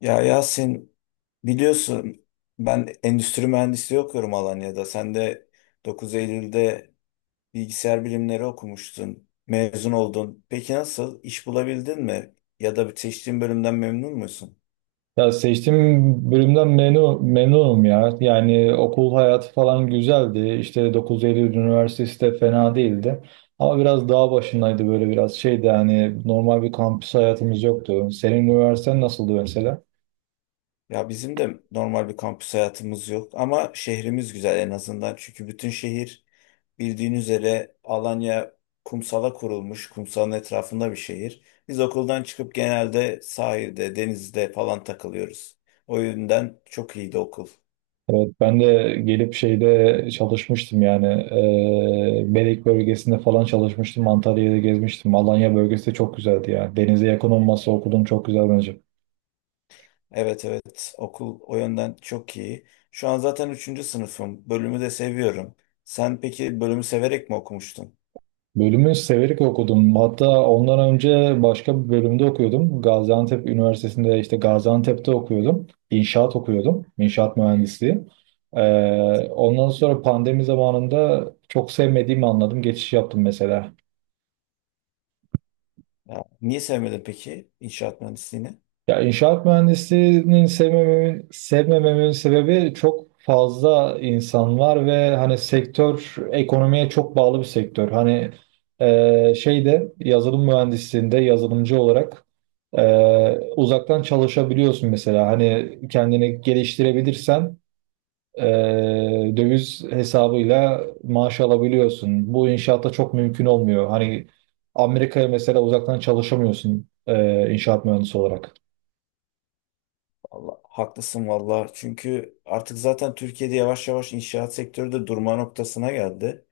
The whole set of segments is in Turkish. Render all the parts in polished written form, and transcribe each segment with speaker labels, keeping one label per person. Speaker 1: Ya Yasin, biliyorsun, ben endüstri mühendisliği okuyorum Alanya'da. Sen de 9 Eylül'de bilgisayar bilimleri okumuştun. Mezun oldun. Peki nasıl? İş bulabildin mi? Ya da seçtiğin bölümden memnun musun?
Speaker 2: Ya seçtiğim bölümden memnunum ya. Yani okul hayatı falan güzeldi. İşte dokuz Eylül Üniversitesi de fena değildi. Ama biraz dağ başındaydı böyle biraz şeydi yani normal bir kampüs hayatımız yoktu. Senin üniversiten nasıldı mesela?
Speaker 1: Ya bizim de normal bir kampüs hayatımız yok ama şehrimiz güzel en azından. Çünkü bütün şehir, bildiğin üzere, Alanya kumsala kurulmuş, kumsalın etrafında bir şehir. Biz okuldan çıkıp genelde sahilde, denizde falan takılıyoruz. O yönden çok iyiydi okul.
Speaker 2: Evet, ben de gelip şeyde çalışmıştım yani Belek bölgesinde falan çalışmıştım. Antalya'da gezmiştim. Alanya bölgesi de çok güzeldi ya. Denize yakın olması okudum çok güzel bence.
Speaker 1: Evet evet, okul o yönden çok iyi. Şu an zaten üçüncü sınıfım. Bölümü de seviyorum. Sen peki bölümü severek mi okumuştun?
Speaker 2: Bölümü severek okudum. Hatta ondan önce başka bir bölümde okuyordum. Gaziantep Üniversitesi'nde işte Gaziantep'te okuyordum. İnşaat okuyordum. İnşaat mühendisliği. E, Ondan sonra pandemi zamanında çok sevmediğimi anladım. Geçiş yaptım mesela.
Speaker 1: Ya, niye sevmedin peki inşaat mühendisliğini?
Speaker 2: Ya inşaat mühendisliğinin sevmememin sebebi çok fazla insan var ve hani sektör ekonomiye çok bağlı bir sektör. Hani şeyde yazılım mühendisliğinde yazılımcı olarak uzaktan çalışabiliyorsun mesela. Hani kendini geliştirebilirsen e, döviz hesabıyla maaş alabiliyorsun. Bu inşaatta çok mümkün olmuyor. Hani Amerika'ya mesela uzaktan çalışamıyorsun inşaat mühendisi olarak.
Speaker 1: Allah, haklısın valla. Çünkü artık zaten Türkiye'de yavaş yavaş inşaat sektörü de durma noktasına geldi.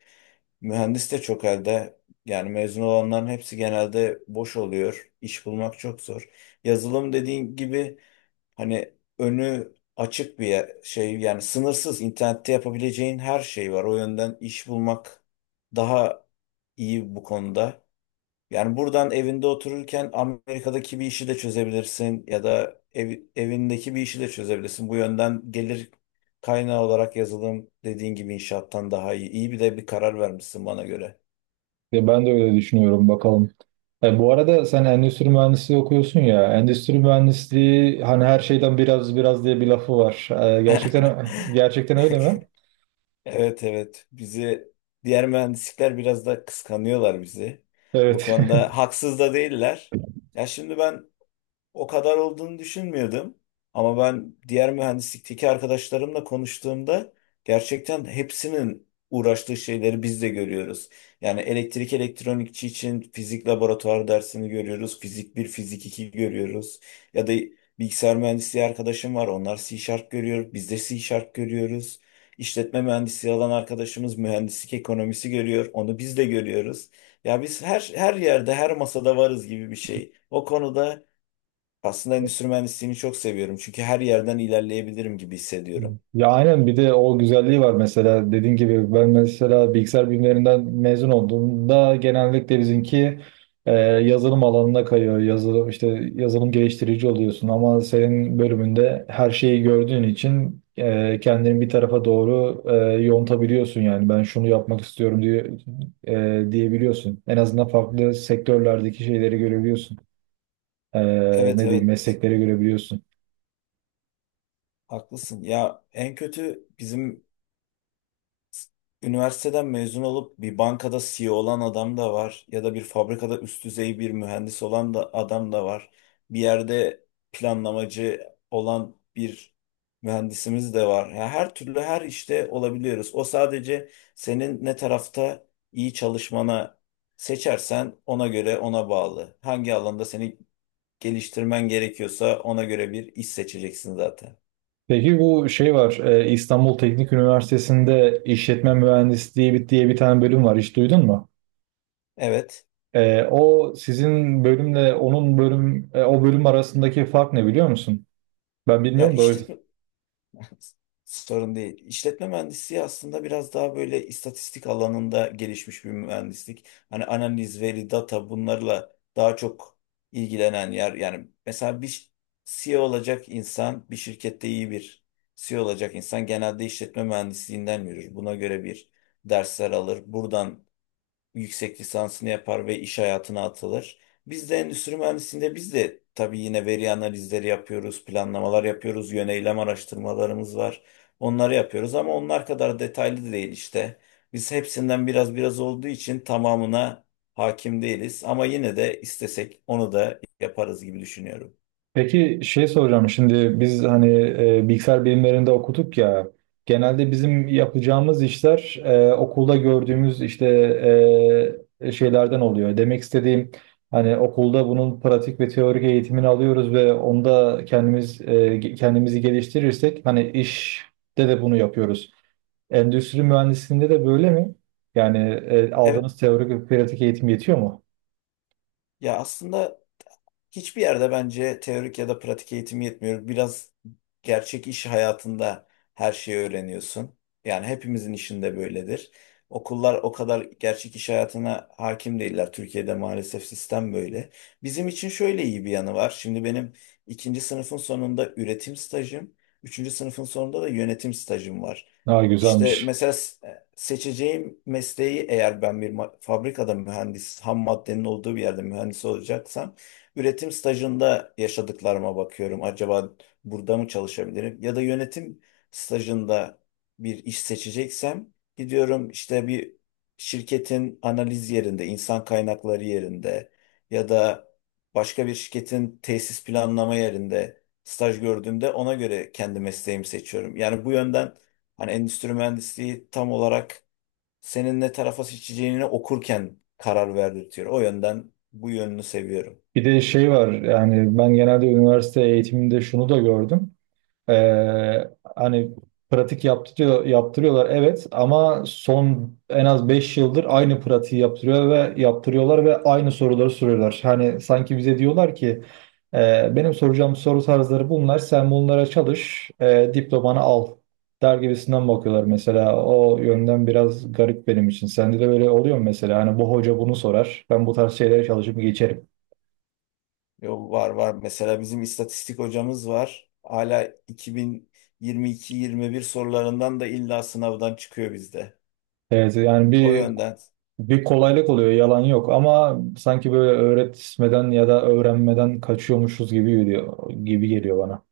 Speaker 1: Mühendis de çok elde. Yani mezun olanların hepsi genelde boş oluyor. İş bulmak çok zor. Yazılım dediğin gibi, hani, önü açık bir yani sınırsız, internette yapabileceğin her şey var. O yönden iş bulmak daha iyi bu konuda. Yani buradan evinde otururken Amerika'daki bir işi de çözebilirsin ya da evindeki bir işi de çözebilirsin. Bu yönden gelir kaynağı olarak yazılım dediğin gibi inşaattan daha iyi. İyi bir de bir karar vermişsin bana göre.
Speaker 2: Ya ben de öyle düşünüyorum bakalım. Bu arada sen endüstri mühendisliği okuyorsun ya. Endüstri mühendisliği hani her şeyden biraz biraz diye bir lafı var. Gerçekten öyle mi?
Speaker 1: Evet evet, bizi diğer mühendislikler biraz da kıskanıyorlar bizi. Bu
Speaker 2: Evet.
Speaker 1: konuda haksız da değiller. Ya şimdi ben o kadar olduğunu düşünmüyordum. Ama ben diğer mühendislikteki arkadaşlarımla konuştuğumda gerçekten hepsinin uğraştığı şeyleri biz de görüyoruz. Yani elektrik elektronikçi için fizik laboratuvar dersini görüyoruz. Fizik bir, fizik 2 görüyoruz. Ya da bilgisayar mühendisliği arkadaşım var. Onlar C görüyor. Biz de C görüyoruz. İşletme mühendisliği alan arkadaşımız mühendislik ekonomisi görüyor. Onu biz de görüyoruz. Ya biz her yerde, her masada varız gibi bir şey. O konuda aslında endüstri mühendisliğini çok seviyorum. Çünkü her yerden ilerleyebilirim gibi hissediyorum.
Speaker 2: Ya aynen bir de o güzelliği var mesela dediğin gibi ben mesela bilgisayar bilimlerinden mezun olduğumda genellikle bizimki yazılım alanına kayıyor. Yazılım işte yazılım geliştirici oluyorsun ama senin bölümünde her şeyi gördüğün için kendini bir tarafa doğru yontabiliyorsun yani ben şunu yapmak istiyorum diye diyebiliyorsun. En azından farklı sektörlerdeki şeyleri görebiliyorsun. E,
Speaker 1: Evet
Speaker 2: Ne diyeyim
Speaker 1: evet,
Speaker 2: meslekleri görebiliyorsun.
Speaker 1: haklısın. Ya en kötü bizim s- üniversiteden mezun olup bir bankada CEO olan adam da var. Ya da bir fabrikada üst düzey bir mühendis olan da adam da var. Bir yerde planlamacı olan bir mühendisimiz de var. Ya her türlü her işte olabiliyoruz. O sadece senin ne tarafta iyi çalışmana, seçersen ona göre, ona bağlı. Hangi alanda seni geliştirmen gerekiyorsa ona göre bir iş seçeceksin zaten.
Speaker 2: Peki bu şey var, İstanbul Teknik Üniversitesi'nde işletme mühendisliği diye bir tane bölüm var. Hiç duydun mu?
Speaker 1: Evet.
Speaker 2: O sizin bölümle onun o bölüm arasındaki fark ne biliyor musun? Ben
Speaker 1: Ya
Speaker 2: bilmiyorum da o
Speaker 1: işletme…
Speaker 2: yüzden.
Speaker 1: sorun değil. İşletme mühendisliği aslında biraz daha böyle istatistik alanında gelişmiş bir mühendislik. Hani analiz, veri, data, bunlarla daha çok ilgilenen yer. Yani mesela bir CEO olacak insan, bir şirkette iyi bir CEO olacak insan genelde işletme mühendisliğinden yürür. Buna göre bir dersler alır. Buradan yüksek lisansını yapar ve iş hayatına atılır. Biz de endüstri mühendisliğinde, biz de tabii yine veri analizleri yapıyoruz, planlamalar yapıyoruz, yöneylem araştırmalarımız var. Onları yapıyoruz ama onlar kadar detaylı değil işte. Biz hepsinden biraz biraz olduğu için tamamına hakim değiliz ama yine de istesek onu da yaparız gibi düşünüyorum.
Speaker 2: Peki şey soracağım şimdi biz hani bilgisayar bilimlerinde okuduk ya genelde bizim yapacağımız işler okulda gördüğümüz işte şeylerden oluyor. Demek istediğim hani okulda bunun pratik ve teorik eğitimini alıyoruz ve onda kendimizi geliştirirsek hani işte de bunu yapıyoruz. Endüstri mühendisliğinde de böyle mi? Yani
Speaker 1: Evet,
Speaker 2: aldığınız teorik ve pratik eğitim yetiyor mu?
Speaker 1: ya aslında hiçbir yerde bence teorik ya da pratik eğitim yetmiyor. Biraz gerçek iş hayatında her şeyi öğreniyorsun. Yani hepimizin işinde böyledir. Okullar o kadar gerçek iş hayatına hakim değiller. Türkiye'de maalesef sistem böyle. Bizim için şöyle iyi bir yanı var. Şimdi benim ikinci sınıfın sonunda üretim stajım, üçüncü sınıfın sonunda da yönetim stajım var.
Speaker 2: Daha
Speaker 1: İşte
Speaker 2: güzelmiş.
Speaker 1: mesela seçeceğim mesleği, eğer ben bir fabrikada mühendis, ham maddenin olduğu bir yerde mühendis olacaksam, üretim stajında yaşadıklarıma bakıyorum. Acaba burada mı çalışabilirim? Ya da yönetim stajında bir iş seçeceksem, gidiyorum işte bir şirketin analiz yerinde, insan kaynakları yerinde ya da başka bir şirketin tesis planlama yerinde staj gördüğümde ona göre kendi mesleğimi seçiyorum. Yani bu yönden hani endüstri mühendisliği tam olarak senin ne tarafa seçeceğini okurken karar verdirtiyor. O yönden bu yönünü seviyorum.
Speaker 2: Bir de şey var yani ben genelde üniversite eğitiminde şunu da gördüm. Ee, Hani pratik yaptırıyorlar evet ama son en az 5 yıldır aynı pratiği yaptırıyor ve yaptırıyorlar ve aynı soruları soruyorlar. Hani sanki bize diyorlar ki " Benim soracağım soru tarzları bunlar sen bunlara çalış diplomanı al der gibisinden bakıyorlar mesela o yönden biraz garip benim için. Sende de böyle oluyor mu mesela hani bu hoca bunu sorar ben bu tarz şeylere çalışıp geçerim.
Speaker 1: Yo, var var. Mesela bizim istatistik hocamız var. Hala 2022-21 sorularından da illa sınavdan çıkıyor bizde.
Speaker 2: Evet yani
Speaker 1: O
Speaker 2: bir.
Speaker 1: yönden.
Speaker 2: Bir kolaylık oluyor, yalan yok ama sanki böyle öğretmeden ya da öğrenmeden kaçıyormuşuz gibi gibi geliyor bana.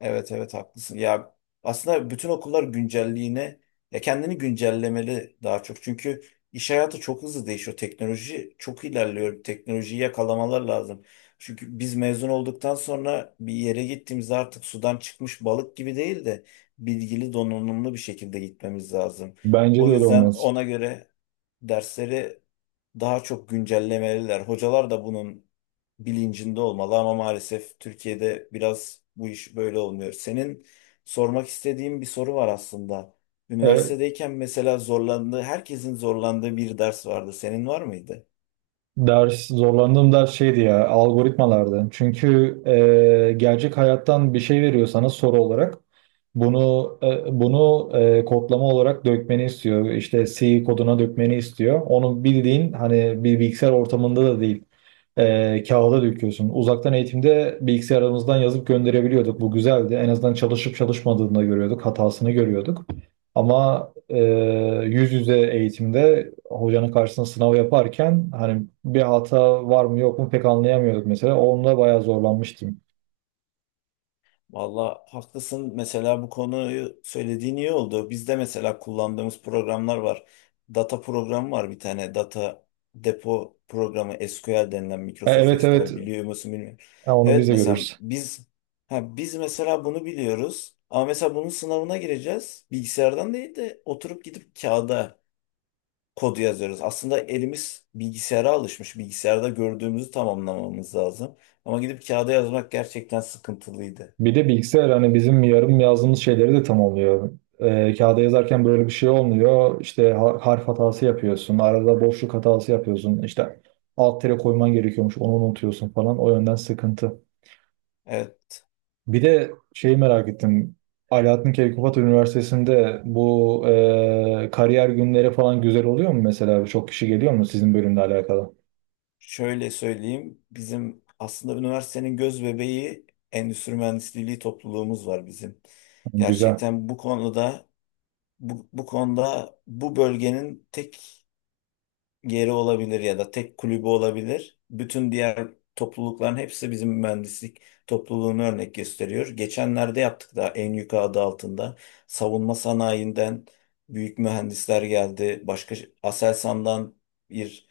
Speaker 1: Evet evet, haklısın. Ya aslında bütün okullar güncelliğine, ya kendini güncellemeli daha çok. Çünkü iş hayatı çok hızlı değişiyor. Teknoloji çok ilerliyor. Teknolojiyi yakalamalar lazım. Çünkü biz mezun olduktan sonra bir yere gittiğimizde artık sudan çıkmış balık gibi değil de bilgili, donanımlı bir şekilde gitmemiz lazım.
Speaker 2: Bence
Speaker 1: O
Speaker 2: de öyle
Speaker 1: yüzden
Speaker 2: olmaz.
Speaker 1: ona göre dersleri daha çok güncellemeliler. Hocalar da bunun bilincinde olmalı ama maalesef Türkiye'de biraz bu iş böyle olmuyor. Senin, sormak istediğim bir soru var aslında.
Speaker 2: E,
Speaker 1: Üniversitedeyken mesela zorlandığı, herkesin zorlandığı bir ders vardı. Senin var mıydı?
Speaker 2: Zorlandığım ders şeydi ya algoritmalardı. Çünkü gerçek hayattan bir şey veriyor sana soru olarak. Bunu kodlama olarak dökmeni istiyor. İşte C koduna dökmeni istiyor. Onu bildiğin hani bir bilgisayar ortamında da değil. Kağıda döküyorsun. Uzaktan eğitimde bilgisayarımızdan yazıp gönderebiliyorduk. Bu güzeldi. En azından çalışıp çalışmadığını da görüyorduk. Hatasını görüyorduk. Ama e, yüz yüze eğitimde hocanın karşısında sınav yaparken hani bir hata var mı yok mu pek anlayamıyorduk mesela. Onunla bayağı zorlanmıştım.
Speaker 1: Valla haklısın. Mesela bu konuyu söylediğin iyi oldu. Bizde mesela kullandığımız programlar var. Data programı var bir tane. Data depo programı SQL denilen, Microsoft
Speaker 2: Evet, evet.
Speaker 1: SQL, biliyor musun bilmiyorum.
Speaker 2: Ha, onu biz
Speaker 1: Evet,
Speaker 2: de
Speaker 1: mesela
Speaker 2: görürüz.
Speaker 1: biz, ha, biz mesela bunu biliyoruz. Ama mesela bunun sınavına gireceğiz. Bilgisayardan değil de oturup gidip kağıda kodu yazıyoruz. Aslında elimiz bilgisayara alışmış. Bilgisayarda gördüğümüzü tamamlamamız lazım. Ama gidip kağıda yazmak gerçekten sıkıntılıydı.
Speaker 2: Bir de bilgisayar hani bizim yarım yazdığımız şeyleri de tamamlıyor. Kağıda yazarken böyle bir şey olmuyor. İşte harf hatası yapıyorsun. Arada boşluk hatası yapıyorsun. İşte alt tere koyman gerekiyormuş. Onu unutuyorsun falan. O yönden sıkıntı.
Speaker 1: Evet.
Speaker 2: Bir de şeyi merak ettim. Alaaddin Keykubat Üniversitesi'nde bu kariyer günleri falan güzel oluyor mu mesela? Çok kişi geliyor mu sizin bölümle alakalı?
Speaker 1: Şöyle söyleyeyim, bizim aslında üniversitenin göz bebeği endüstri mühendisliği topluluğumuz var bizim.
Speaker 2: Güzel.
Speaker 1: Gerçekten bu konuda, bu konuda bu bölgenin tek yeri olabilir ya da tek kulübü olabilir. Bütün diğer toplulukların hepsi bizim mühendislik topluluğunu örnek gösteriyor. Geçenlerde yaptık da en yukarı adı altında savunma sanayinden büyük mühendisler geldi. Başka Aselsan'dan bir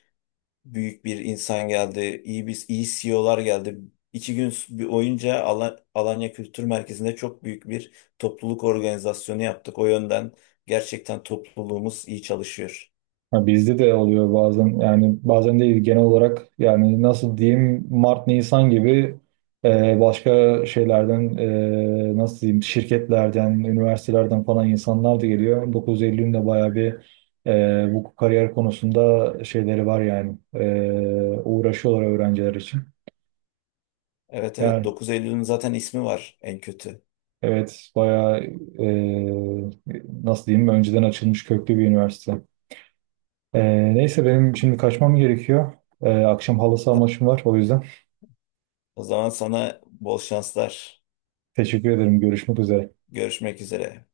Speaker 1: büyük bir insan geldi, iyi bir iyi CEO'lar geldi. İki gün bir boyunca Alanya Kültür Merkezi'nde çok büyük bir topluluk organizasyonu yaptık. O yönden gerçekten topluluğumuz iyi çalışıyor.
Speaker 2: Ha, bizde de oluyor bazen yani bazen değil genel olarak yani nasıl diyeyim Mart Nisan gibi başka nasıl diyeyim şirketlerden üniversitelerden falan insanlar da geliyor. 9 Eylül'ün de bayağı bir bu kariyer konusunda şeyleri var yani uğraşıyorlar öğrenciler için.
Speaker 1: Evet evet,
Speaker 2: Yani
Speaker 1: 9 Eylül'ün zaten ismi var en kötü.
Speaker 2: evet bayağı e, nasıl diyeyim önceden açılmış köklü bir üniversite. Neyse benim şimdi kaçmam gerekiyor. Akşam halı saha
Speaker 1: Ta-
Speaker 2: maçım var o yüzden.
Speaker 1: O zaman sana bol şanslar.
Speaker 2: Teşekkür ederim. Görüşmek üzere.
Speaker 1: Görüşmek üzere.